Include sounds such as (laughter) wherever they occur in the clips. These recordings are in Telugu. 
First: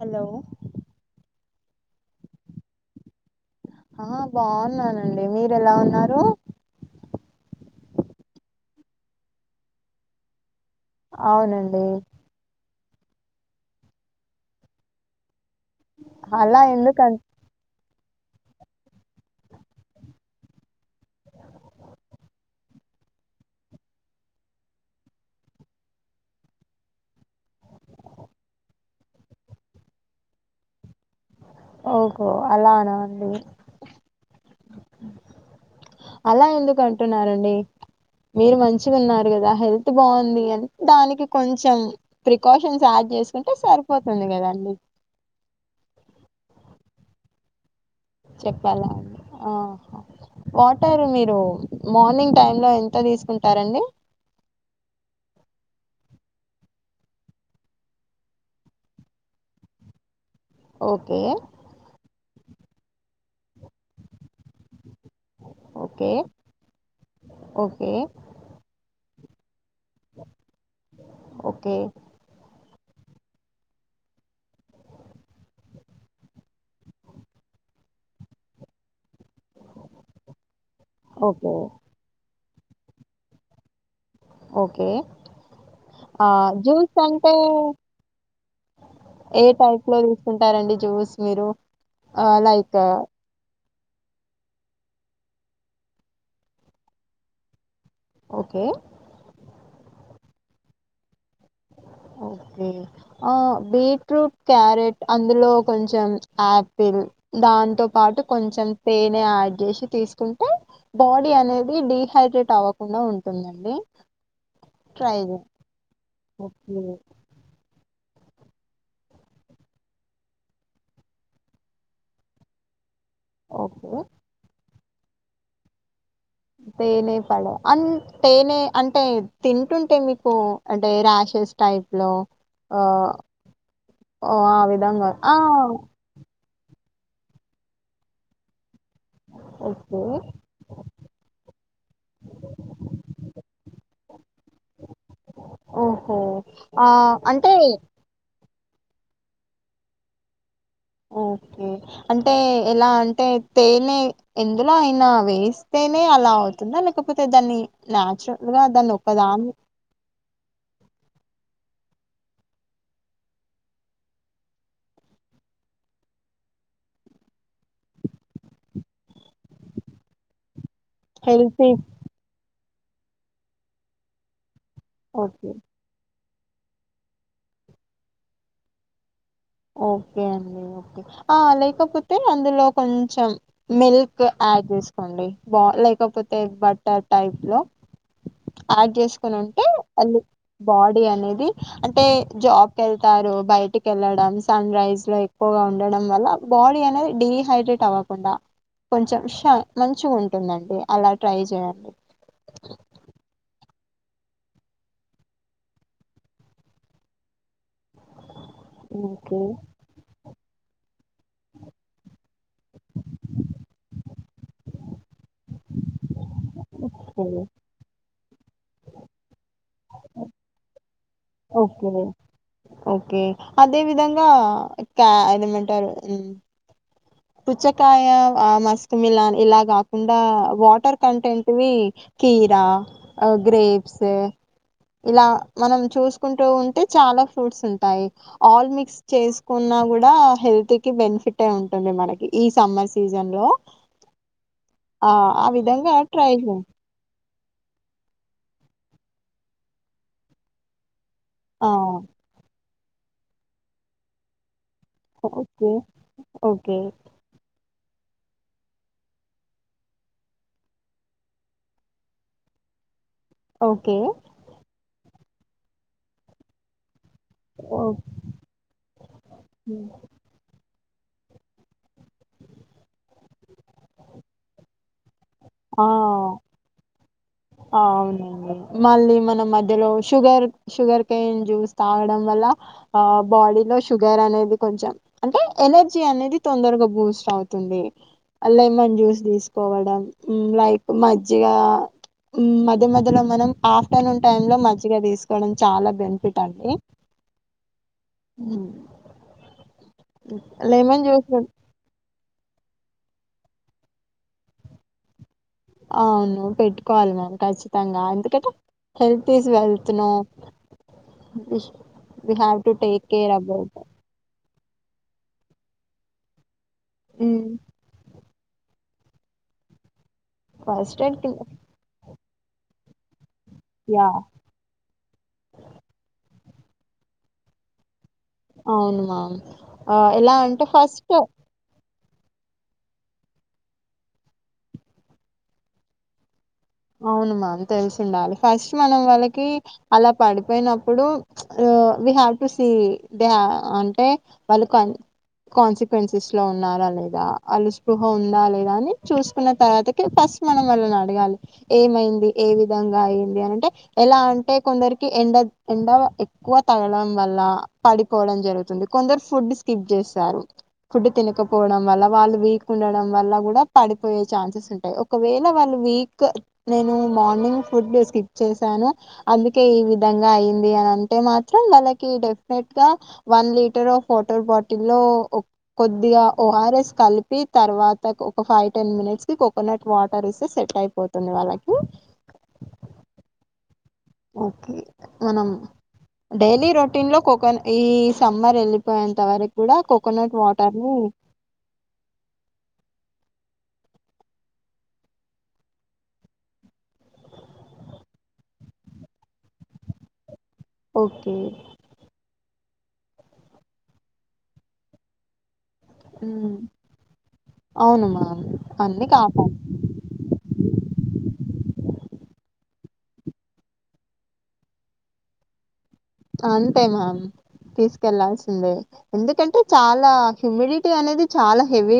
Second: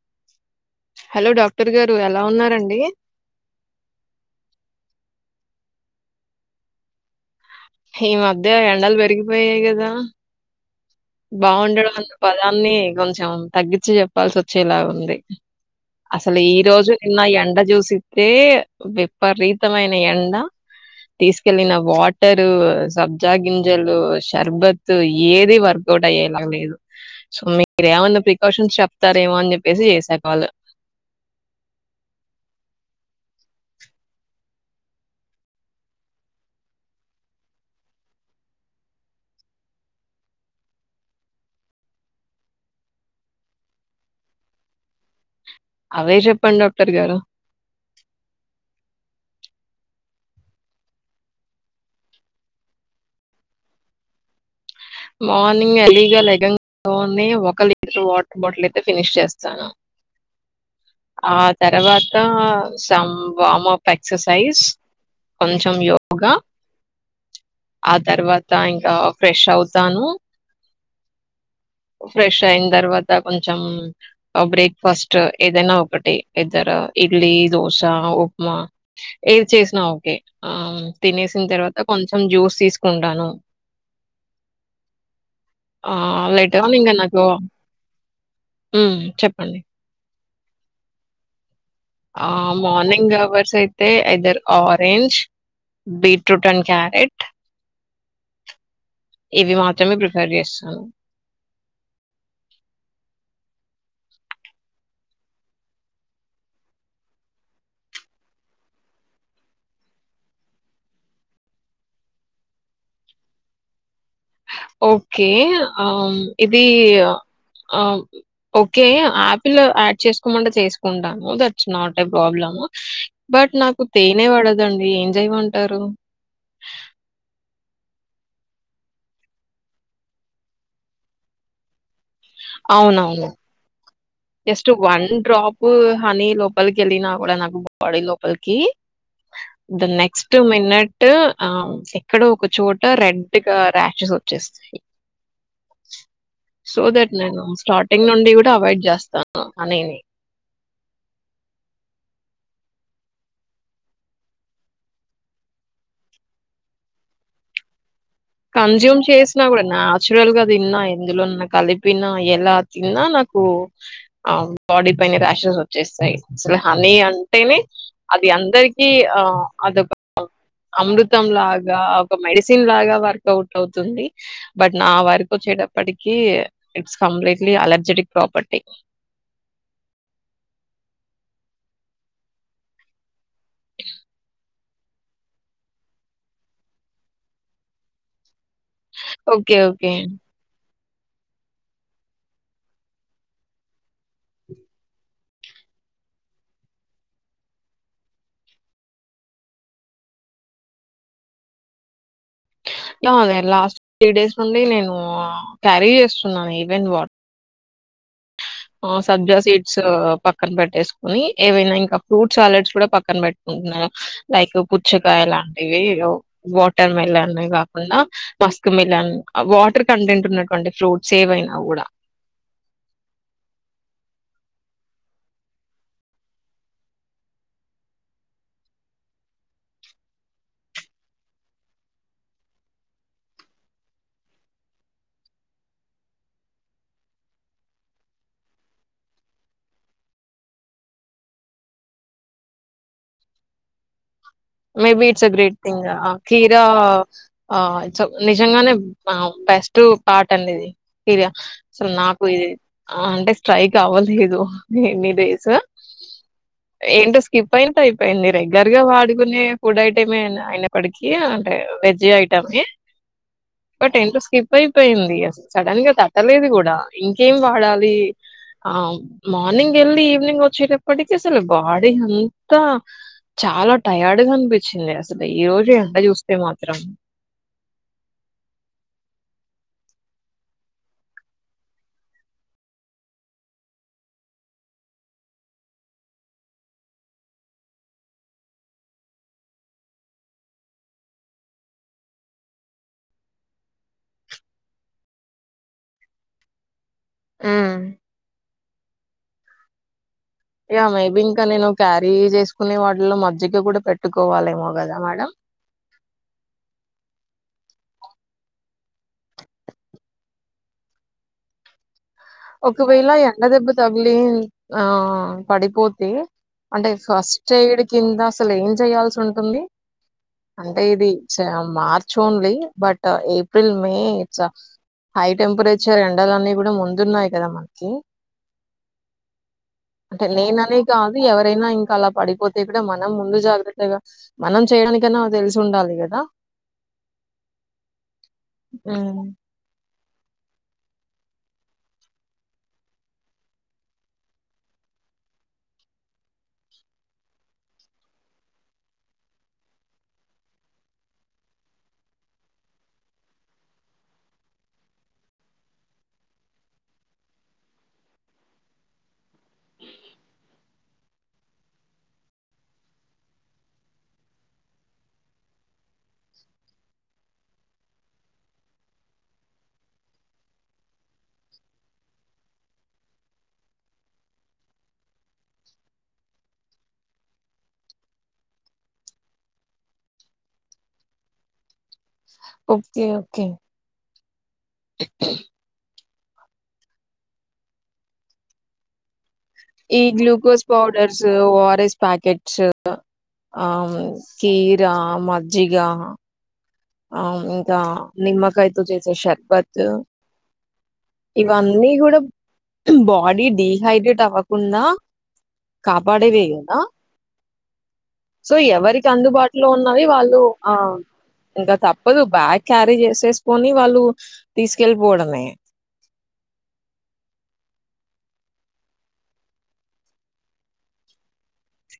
హలో హలో డాక్టర్ గారు ఎలా ఉన్నారండి ఆ బాగున్నానండి మీరు ఎలా ఉన్నారు ఈ మధ్య ఎండలు పెరిగిపోయాయి కదా అవునండి బాగుండడం అన్న పదాన్ని కొంచం తగ్గించి చెప్పాల్సి వచ్చేలా ఉంది అసలు ఈ అలా రోజు ఎందుకం నిన్న ఎండ చూసి తే విపరీతమైన ఎండ తీసుకెళ్లిన వాటరు సబ్జా గింజలు షర్బత్ ఏది వర్ కోటయ్యేలా లేదు సో మీరు ఏమైన్నా ప్రికాషన్స్ చెప్తారేమో అని చెప్పేసి చేసా కాల్ ఓహో అలానా అండి అలా ఎందుకు అంటున్నారండి మీరు మంచిగా ఉన్నారు కదా హెల్త్ బాగుంది అని దానికి కొంచం ప్రికాషన్స్ యాడ్ చేసుకుంటే సరిపోతుంది కదా అన్నీ అవే చెప్పండి డాక్టర్ గారు చెప్పాలా ఆ వాటర్ మీరు మార్నింగ్ టైమ్ లో ఎంత తీసుకుంటారండి మార్నింగ్ ఎర్లీ గా లెగగానే ఒక లీటర్ వాటర్ బాటిల్ అయితే ఫినిష్ చేస్తాను ఓకే ఆ తర్వాత సామ్ వామ్ అప్ ఎక్ససైజ్ కొంచం ఓకే యోగా ఓకే ఆ తర్వాత ఇంకా ఫ్రెష్ అవు తాను ఓ ఫ్రెష్ అయిం తర్వాత కొంచం బ్రేక్ఫాస్ట్ ఏదైనా ఒకటి ఎదర్ ఇడ్లీ దో స ఉప్మా ఏది చేసినా ఓకే ఆ తినేసిన ఓకే తర్వాత కొంచం జ్యూస్ తీసుకుంటాను ఓకే ఆ లేటర్ ఆన్ ఇంకా జ్యూస్ నాకు అంటే మ్మ్ ఏ చెప్పండి టైప్ లో తీస్ కుంటారండి జ్యూస్ మీరు ఆ లైక్ ఆ, మార్నింగ్ అవర్స్ అయి తే either orange beetroot and carrot okay ఇవి మాత్రమే ప్రిఫేర్ చేస్తాను ఆ బీట్రూట్ క్యారెట్ అందులో కొంచెం ఆపిల్ దా దాంతో పాటు కొంచెం తేనె యాడ్ చేసి తీసుకుంటే బాడీ అనేది డిహైడ్రేట్ అవ్వకుండా ఉంటుందండి హ ట్రై ఓకే చేయండి ఆమ్ ఇదీ ఓకే అ ఆమ్ ఓకే ఆపిల్ యాడ్ చేసుకోమంటే చేసుకుంటాను that's not a problem but నాకు ఓకే తేనె వడదండి ఏం జేయమంటారు తేనె పడ అన్ తేనె అంటే తింటుంటే మీకూ అంటే రాశ్ చేస్ టైప్ లో ఆ ఆ ఎస్ట్ వన్ విధంగా ఆ డ్రాప్ హనీ లోపల్కి ఎళ్లినా గూడా నాకు బాడి లోపలికిి ద ఓకే నెక్స్ట్ మినట్ ఆ ఎక్కడో ఒక చోట రెడ్ గా ర్యాషెస్ వచ్చేస్ ఓహో సో ఆ దట్ నేను అంటే స్టార్టింగ్ నుండి ఉ ట అవాయిడ్ చేస్తాను అనీ హు అంటే ఎలా అంటే తేనే ఎందులో అయినా వేస్తేనే అలా అవుతుందా లేకపోతే దాన్ని నాచురల్ గా దాన్ని కన్జ్యూమ్ చేసినా ఒకదాని గూడా నాచురల్ గా దిన్నా ఎందులోన్న కలి పినా ఎలా తిన్నా నాకు ఆ బాడీ పైన ర్యాషెస్ వచ్చేస్తాయి అసలు హన్ నీ అంటేనే అది అందరికీ ఆ అదొక అమృతం హెల్తీ లాగా ఒక మెడిసిన్ లాగా వర్క్ ఓట్ అవుతుంది బట్ నా వరకు ఓకే ఒచ్చటప్పటికీ ఇట్స్ కంప్లీట్లీ అలర్జెటిక్ ప్రాపర్టీ ఓకే అండి ఓకె లేకపోతే అందులో కొంచెం మిల్క్ అ ఆడ్ చేసుకోండి బా లేకపోతే బట్టర్ టైప్ లో ఆడ్ చేసుకొని ఓకే. ఉంటే ఓకే. అళ్ళు బాడీ అనేది అంటే జాబ్ కెళ్తారు బయటికెళ్ళడం సన్ రైజ్ లో ఎక్కువగా ఉండడం వల్ల బాడీ అనేది డిహైడ్రేట్ అవ్వకుండా కొంచెం ష మంచిగ ఉంటుందండి అలా ట్రై చేయండి ఆ అదే లాస్ట్ త్రీ డేస్ నుండీ నేను క్యారీ చేస్తున్నాను ఈవెంట్ వాట్ ఆ సబ్జా ఓకే సీడ్స్ పక్కన పెట్టేసుకుని ఏవైనా ఇంకా ఫ్రూట్ చాలెట్స్ కూడా పక్కన పెట్టుకుంట్న్నా లైక్ పుచ్చకాయ లాంటివి ఓ వాటర్ సరే మిలానే కాకుండా మస్క్ మిలాన్ వాటర్ కంటెంట్ ఉన్నటువంటి ఫ్రూట్ ఓకే ఓకే అదే విధంగా క్యా అదేమంటారు ఉ పుచ్చకాయ ఆ మస్కమిలాన్ ఇలా కాకుండా వాటర్ కంటెంట్వీ కీరా అ గ్రేప్స్ ఇలా మనం చూసుకుంటూ ఉంటే చాలా ఫ్రూట్స్ ఉంటాయి ఆల్ మిక్స్ చేసుకున్న నా గూడా హెల్త్ కి బెనిఫిటే ఉంటుంది మనకి ఈ సమ్మర్ సీజన్ లో maybe it's a great thing అ ట్రై జే కీరా ఆ ఇట్స్ నిజంగానే ఆ బెస్ట్ పార్ట్ అండి ఇది కీరియా ఆ! సో నాకు ఇది అ అంటే స్ట్రైక్ అవ్వలేదు ఎన్ని డేస్ ఓకే. ఓకే. ఏంటో స్కిప్ అయిన అయిపోయింది రెగ్యులర్ గా వాడి కొనే ఫుడ్ ఐటమే అయిన అయినప్పటికీ అంటే వెజ్ ఐటం ని బట్ ఓకే. ఏంటో స్కిప్ అయిపోయింది అస సడన్ గా తట్టలేదు కూడా ఇంకేం వాడాలి ఓకే. ఆ మార్నింగ్ ఎళ్ళి ఈవినింగ్ వచ్చేట పటిక్ అసల్ బాడి అంతా చ్చింది అసలు ఈ రోజు ఎండ జూస్తే మాత్రం అవును మళ్ళీ మన మధ్యలో షుగర్ షుగర్ కేన్ జ్యూస్ తాగడం వల్ల న ఆ బాడీ లో షుగర్ అనేది కొంచెం అంటే ఎనర్జీ అనేది తొందరగా బూస్ట్ అవు తుంది అల్ల ఏమన జ్యూస్ తీసుకోవడం లైక్ మజ్జిగా మధ్య మధ్యలో మనం ఆఫ్టర్నూన్ టైమ్ లో మజ్జిక తీసుకోవడం చాలా బెనిఫిట్ అండి, ఆ ఉ మై బిన్ కనేను క్యార ఏవి చేసుకునే వాటిలో మజ్జిక కూడా పెట్టుకోవాలేమో కదా మేడం, అవును పెట్టుకోవాలి మనం ఖచ్చితంగా ఎందుకట హెల్త్ ఇస్ వెల్ నుో ఒకవేళ ఎండ దెబ్బ తగిలి ఆ పడిపోతే అంటే ఫస్ట్ ఎయిడ్ కింద అసలు ఏం చేయాల్సి ఉంటుంది అంటే ఫస్ట్ ఇది ఎయిడ్ మార్చ చూడండి but April May yeah it's high temperature ఎండాలన్న, కూడా ముందున్నాయి కదా మనకి అవును మ్యామ్ అంటే ఎలా నేననే ఫస్ట్ కాదు ఎవరైనా ఇంకా అలా పడిపోతే కూడా మనం ముందు జాగ్రత్తగా మనం చేయనికైనా తెలిసి ఉండాలి, కదా అవును మామ్ తెలిసు ఉండాలి ఫస్ట్ మనం హ్మ్ వాళ్ళకి అలా పడిపోయినప్పుడు we have to see the అంటే వాళ్ళు కన్ కాన్సిక్వెన్సెస్ లో ఉన్నారా లేదా అలు స్పృహ ఉందా లేదా అని చూసుకున్న, తర్వాతకి ఫస్ట్ ఫాస్ట్ మనం వాళ్లని అడగాలి, ఏమైంది ఏ విధంగా అయింది అనంటే ఎలా అంటే కొందరికి ఎండ ఎండ ఎక్కువ, తగడం వల్ల పడిపోవడం జరుగుతుంది, కొందరు ఫుడ్ స్కిప్ చేస్తారు, ఫుడ్ తినకపో వల్ల వాళ్ళు వీక్ ఉండడం వల్ల కూడా పడిపోయే ఛాన్సెస్ ఉంటాయి, ఒకవేళ వాళ్ళు వీక్ నేను మార్నింగ్ ఫుడ్ స్కిప్ చేశాను, అందుకే ఈ విధంగా అయింది అని అంటే మాత్రం, వాళ్ళకి డెఫెట్ గా one litre of water bottle లో కొద్దిగా ఒ ఆర్ ఎస్ కలిపి తర్వాత ఒక ఫైవ్ టెన్ మినిట్స్ కి కోకోనట్ వాటర్ ఇస్తే సెట్ అయిపోతుంది. ట్ వాళ్లకి ఓకే ఓకే ఓకే మనం డైలీ రొటీన్ లో కోకో ఈ సమ్మర్ వెళ్ళిపోయంత వరకు కూడా ఈ కోకోనట్ గ్లూకోస్ వాటర్ ని పౌడర్స్, ఓఆర్ఎస్ ప్యాకెట్స్ ఆ కీరా, మజ్జిగ ఆ ఇంకా నిమ్మకాయతో చేసే షర్బత్ ఓకే ఇవన్నీ కూడా బాడీ డిహైడ్రేట్ అవ్వకుండా కాపాడేవే ఉమ్, కదా అవును మ్యామ్ సో ఎవరికి అన్ని కాపాడు అందుబాటులో ఉన్నది వాళ్ళు ఆ ఇంకా తప్పదు బ్యాక్, క్యారీ చేసేసుకొని వాళ్ళు తీసుకెళ్ళిపోవడమె అంతే మ్యామ్ తీసుకెళ్లాాల్సిందే ఎందుకంటే చాలా ఇమ్యూనిటీ అనేది చాలా హెవీ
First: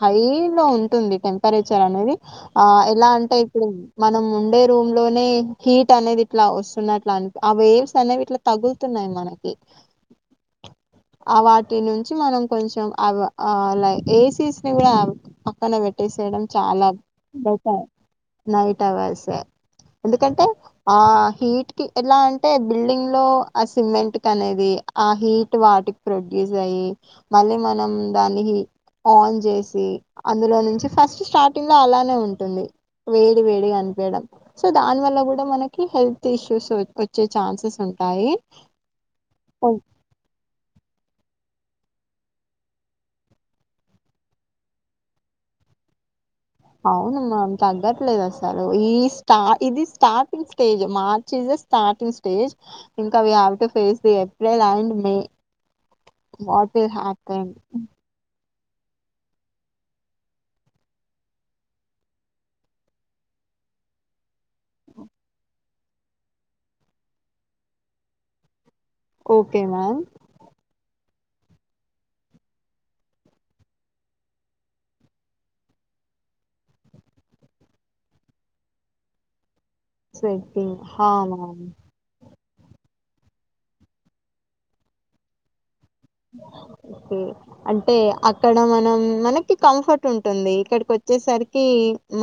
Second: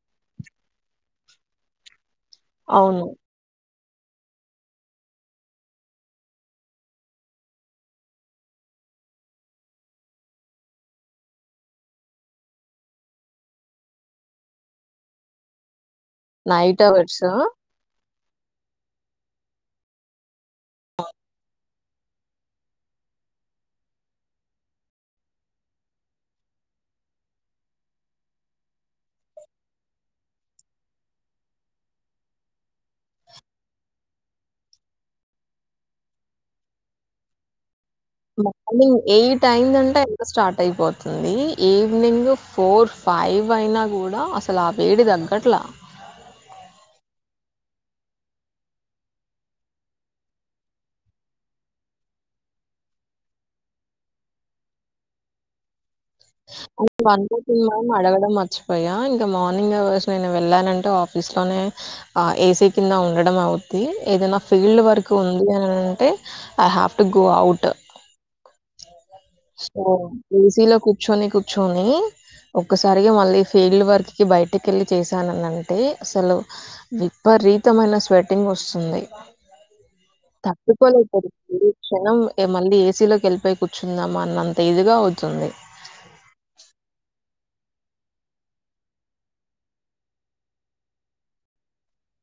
హై లో ఉంటుంది టెంపరేచర్ అనేది ఆ అవును. ఎలా అంటే ఇప్పుడు మనం ఉండే రూమ్ లోనే హీట్ అనేది ఇట్లా వస్తున్నట్ల అని ఆ వేయిమ్స్ అనేవి ఇట్లా, తగులుతున్నాయి మనకి (unintelligible) ఆ వాటి నుంచి మనం కొంచెం అ ఏసీ సినీ కూడా పక్కన పెట్ట, వేసేయడం నైట్ చాలా అవర్స్ బెట నైట్ అవర్స్ ఎందుకంటే ఆ హీట్ కి ఎలా అంటే బిల్డింగ్ లో ఆ సిమెంట్ కి అనేవి ఆ హీట్ వాటికి ప్రొడ్యూస్ అయ్యి మళ్ళీ మనం దాని హి ఆన్ చేసి అందులో నుంచి ఫస్ట్ స్టార్టింగ్ లో అలానే ఉంటుంది, వేడి వేడి అని సో దాని వల్ల కూడా మనకి హెల్త్ ఇష్యూస్ వచ్చే చాన్సెస్ ఉంటా మార్నింగ్ ఎయిట్ అయిందంటే ఎండ స్టార్ట్ అయిపోతుంది. ఈవినింగ్ ఫోర్ ఫైవ్ అయినా కూడా అసలు ఆ వేడి తగ్గట్లా, అవునుమ్మా తగ్గట్లేదు అసలు ఈ స్టా ఇది స్టార్టింగ్ స్టేజ్ మార్చిస్ స్టార్టింగ్ స్టేజ్ ఇంకా we have to face April and May what ఆ విల్ ఒకటి హ్యాపెన్ అనుకుంటున్న కానీ అడగడం మర్చిపోతున పోయా ఇంకా మార్నింగ్ అవర్స్ నేను వెళ్ళానంటే ఆఫీస్లోనే ఆ ఏసీ కింద ఉండడం అవు ది ఏదైనా ఫీల్డ్ వర్క్ ఉంది అని అంటే I have to go out okay so ma'am. ఏసీలో కూర్చొని కూర్చొని ఒక్కసారిగా మళ్ళీ ఫీల్డ్ వర్క్కి బయటకి వెళ్ళి చేశానని అంటే అసలు విపత్ రీతమైన స్వెట్టింగ్ వస్తుంది స్వెట్టింగ్. హా! తట్టుకోలేపో మ్యామ్. ప్రతి క్షణం ఇగా మళ్ళీ ఏసీలోకి వెళ్ళిపోయి కూర్చుందామా అన్నంత ఇదిగా అవుతుంది ఉమ్ అంటే అక్కడ మనం మనకి కంఫర్ట్ ఉంటుంది ఇక్కడికి వచ్చేసరికి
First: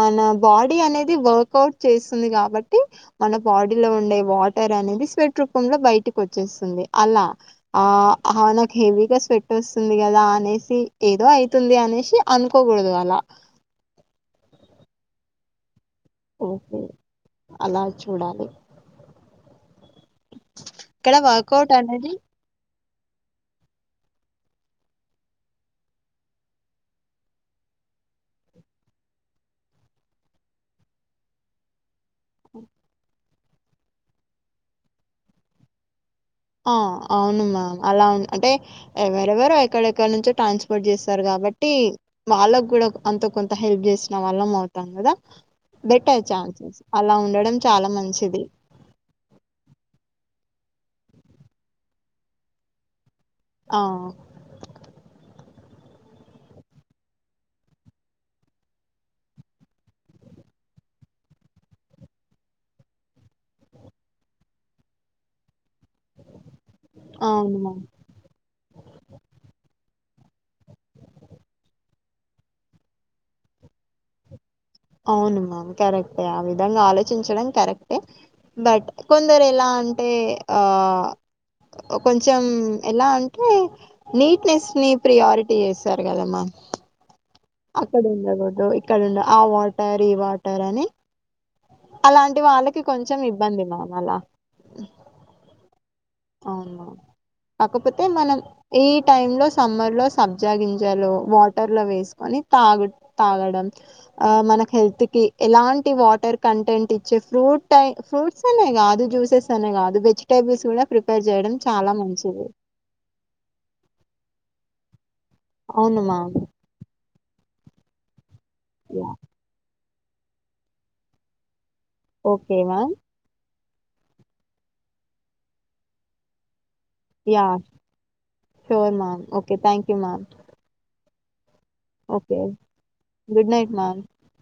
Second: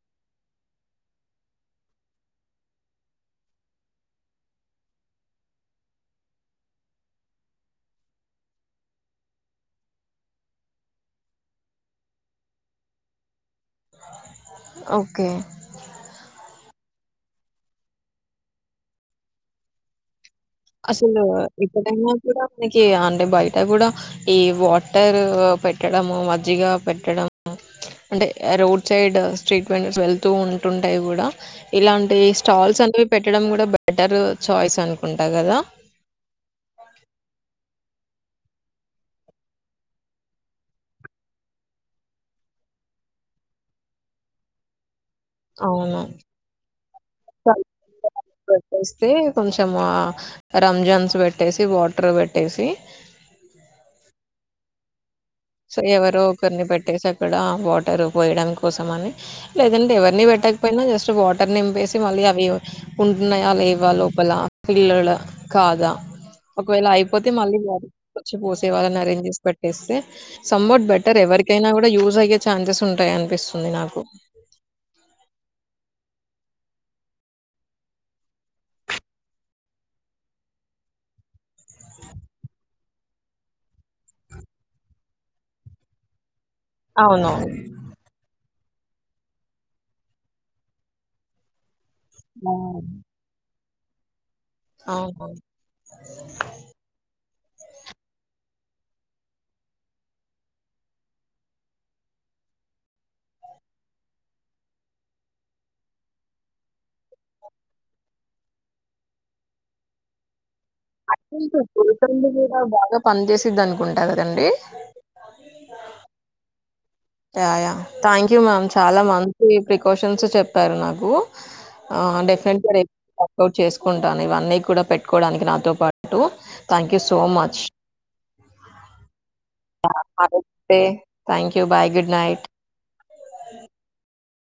మన బాడీ అనేది వర్క్ ఔట్ చేస్తుంది కాబట్టి మన బాడీలో ఉండే వాటర్ అనేది సెవ్ట్ ఇట్రోకుండ బయటికి వచ్చేస్తుంది అలా ఆ హెవీగా స్వెట్ వస్తుంది కదా అనేసి ఏదో అయితుంది అనేసి అనుకోకూడదు అలా ఓకే ఓకే అలా చూడాలి ఇక్కడ అసలు వర్కౌట్ ఇప్పుడైనా అనేది కూడా టైమ్ ఒకే అంటే బయట కూడా ఈ వాటర్ పెట్టడం మజ్జిగ పెట్టడం అంటే రోడ్ సైడ్ స్ట్రీట్మెంట్స్ వెళ్తూ ఉంటుంటాయి కూడా ఇలాంటి ఈ స్టాల్స్ అనేవి పెట్టడం కూడా బెటర్ చాయిస్ అనుకుంటా కదా ఆ అవునుమా అలా ఉ అంటే ఎవరెవరు ఎక్కడెక్కడ నుంచో ట్రాన్స్పోర్ట్ చేస్తారు కాబట్టి వాళ్ళకు కూడా లైక్ అంత కొంత హెల్ప్ చేసిన వాళ్ళం అవుతాం కదా అవును. బెటర్ ఛాన్సెస్ అలా ఉండడం చాలా మంచిది రంజన్స్ పెట్టేసి వాటర్ పెట్టేసి ఆ సో ఎవరో ఒకరిని పెట్టేసి అక్కడ వాటర్ పోయడం కోసం అని లేదంటే ఎవరిని పెట్ పేట్టకపోయినా జస్ట్ వాటర్ నింపేసి మళ్ళీ అవి ఉంటున్నాయ లేవా లోపల పిల్లలు కాదా ఒకవేళ అయిపోతే అవును మళ్ళీ మ్యామ్. వచ్చి పోసే వాళ్ళని అరేంజ్ చేసి పెట్టేస్తే సామ్ హౌ బెటర్ ఎవరికైనా కూడా యూజ్ అయ్యే ఛాన్సెస్ ఉంటాయి అనిపిస్తుంది నాకు అవును మ్యామ్ కరెక్టే ఆ విధంగా ఆలోచించడం కరెక్టే బట్ కొందరు ఎలా అంటే ఆ కొంచెం ఎలా అంటే నీట్నెస్ ని ప్రియారిటీ చేస్తారు కదమ్మా అవును ఇక్కడ ఉండ ఆ వాటర్ ఈ వాటర్ అని అలాంటి ఆ! వాళ్ళకి కొంచెం ఇబ్బంది మమ్ అలా అవునా అవును మ్యామ్ కాకపోతే మనం ఈ టై లో సమ్మర్ లో సబ్జా గింజాలు వాటర్ లో వేసు అని తాగు తాగడం ఆ మన హెల్త్ కి ఎలాంటి వాటర్ కంటెంట్ ఇచ్చే ఫ్రూట్టై ఫ్రూట్స్ అనేగా కి జ్యూసెస్ అనే అదు వెజిటేబల్స్ అసలు కూడా బాగా పని చేసిది అనుకుంటా కదండి అవును ma'am yeah yeah thank you ma'am చాలా యా మంచి ప్రికాషన్స్ చెప్పారు నాకు ఆ ఓకే డెఫినెట్ గా ర మ్యామ్ వర్క్ౌట్ చేసుకుంటాను ఇవన్నీ కూడా పెట్టుకోవడానికి నాతో పాటు thank you so yeah much sure ma'am okay thank yeah you ma'am have a good day thank you bye okay good night ma'am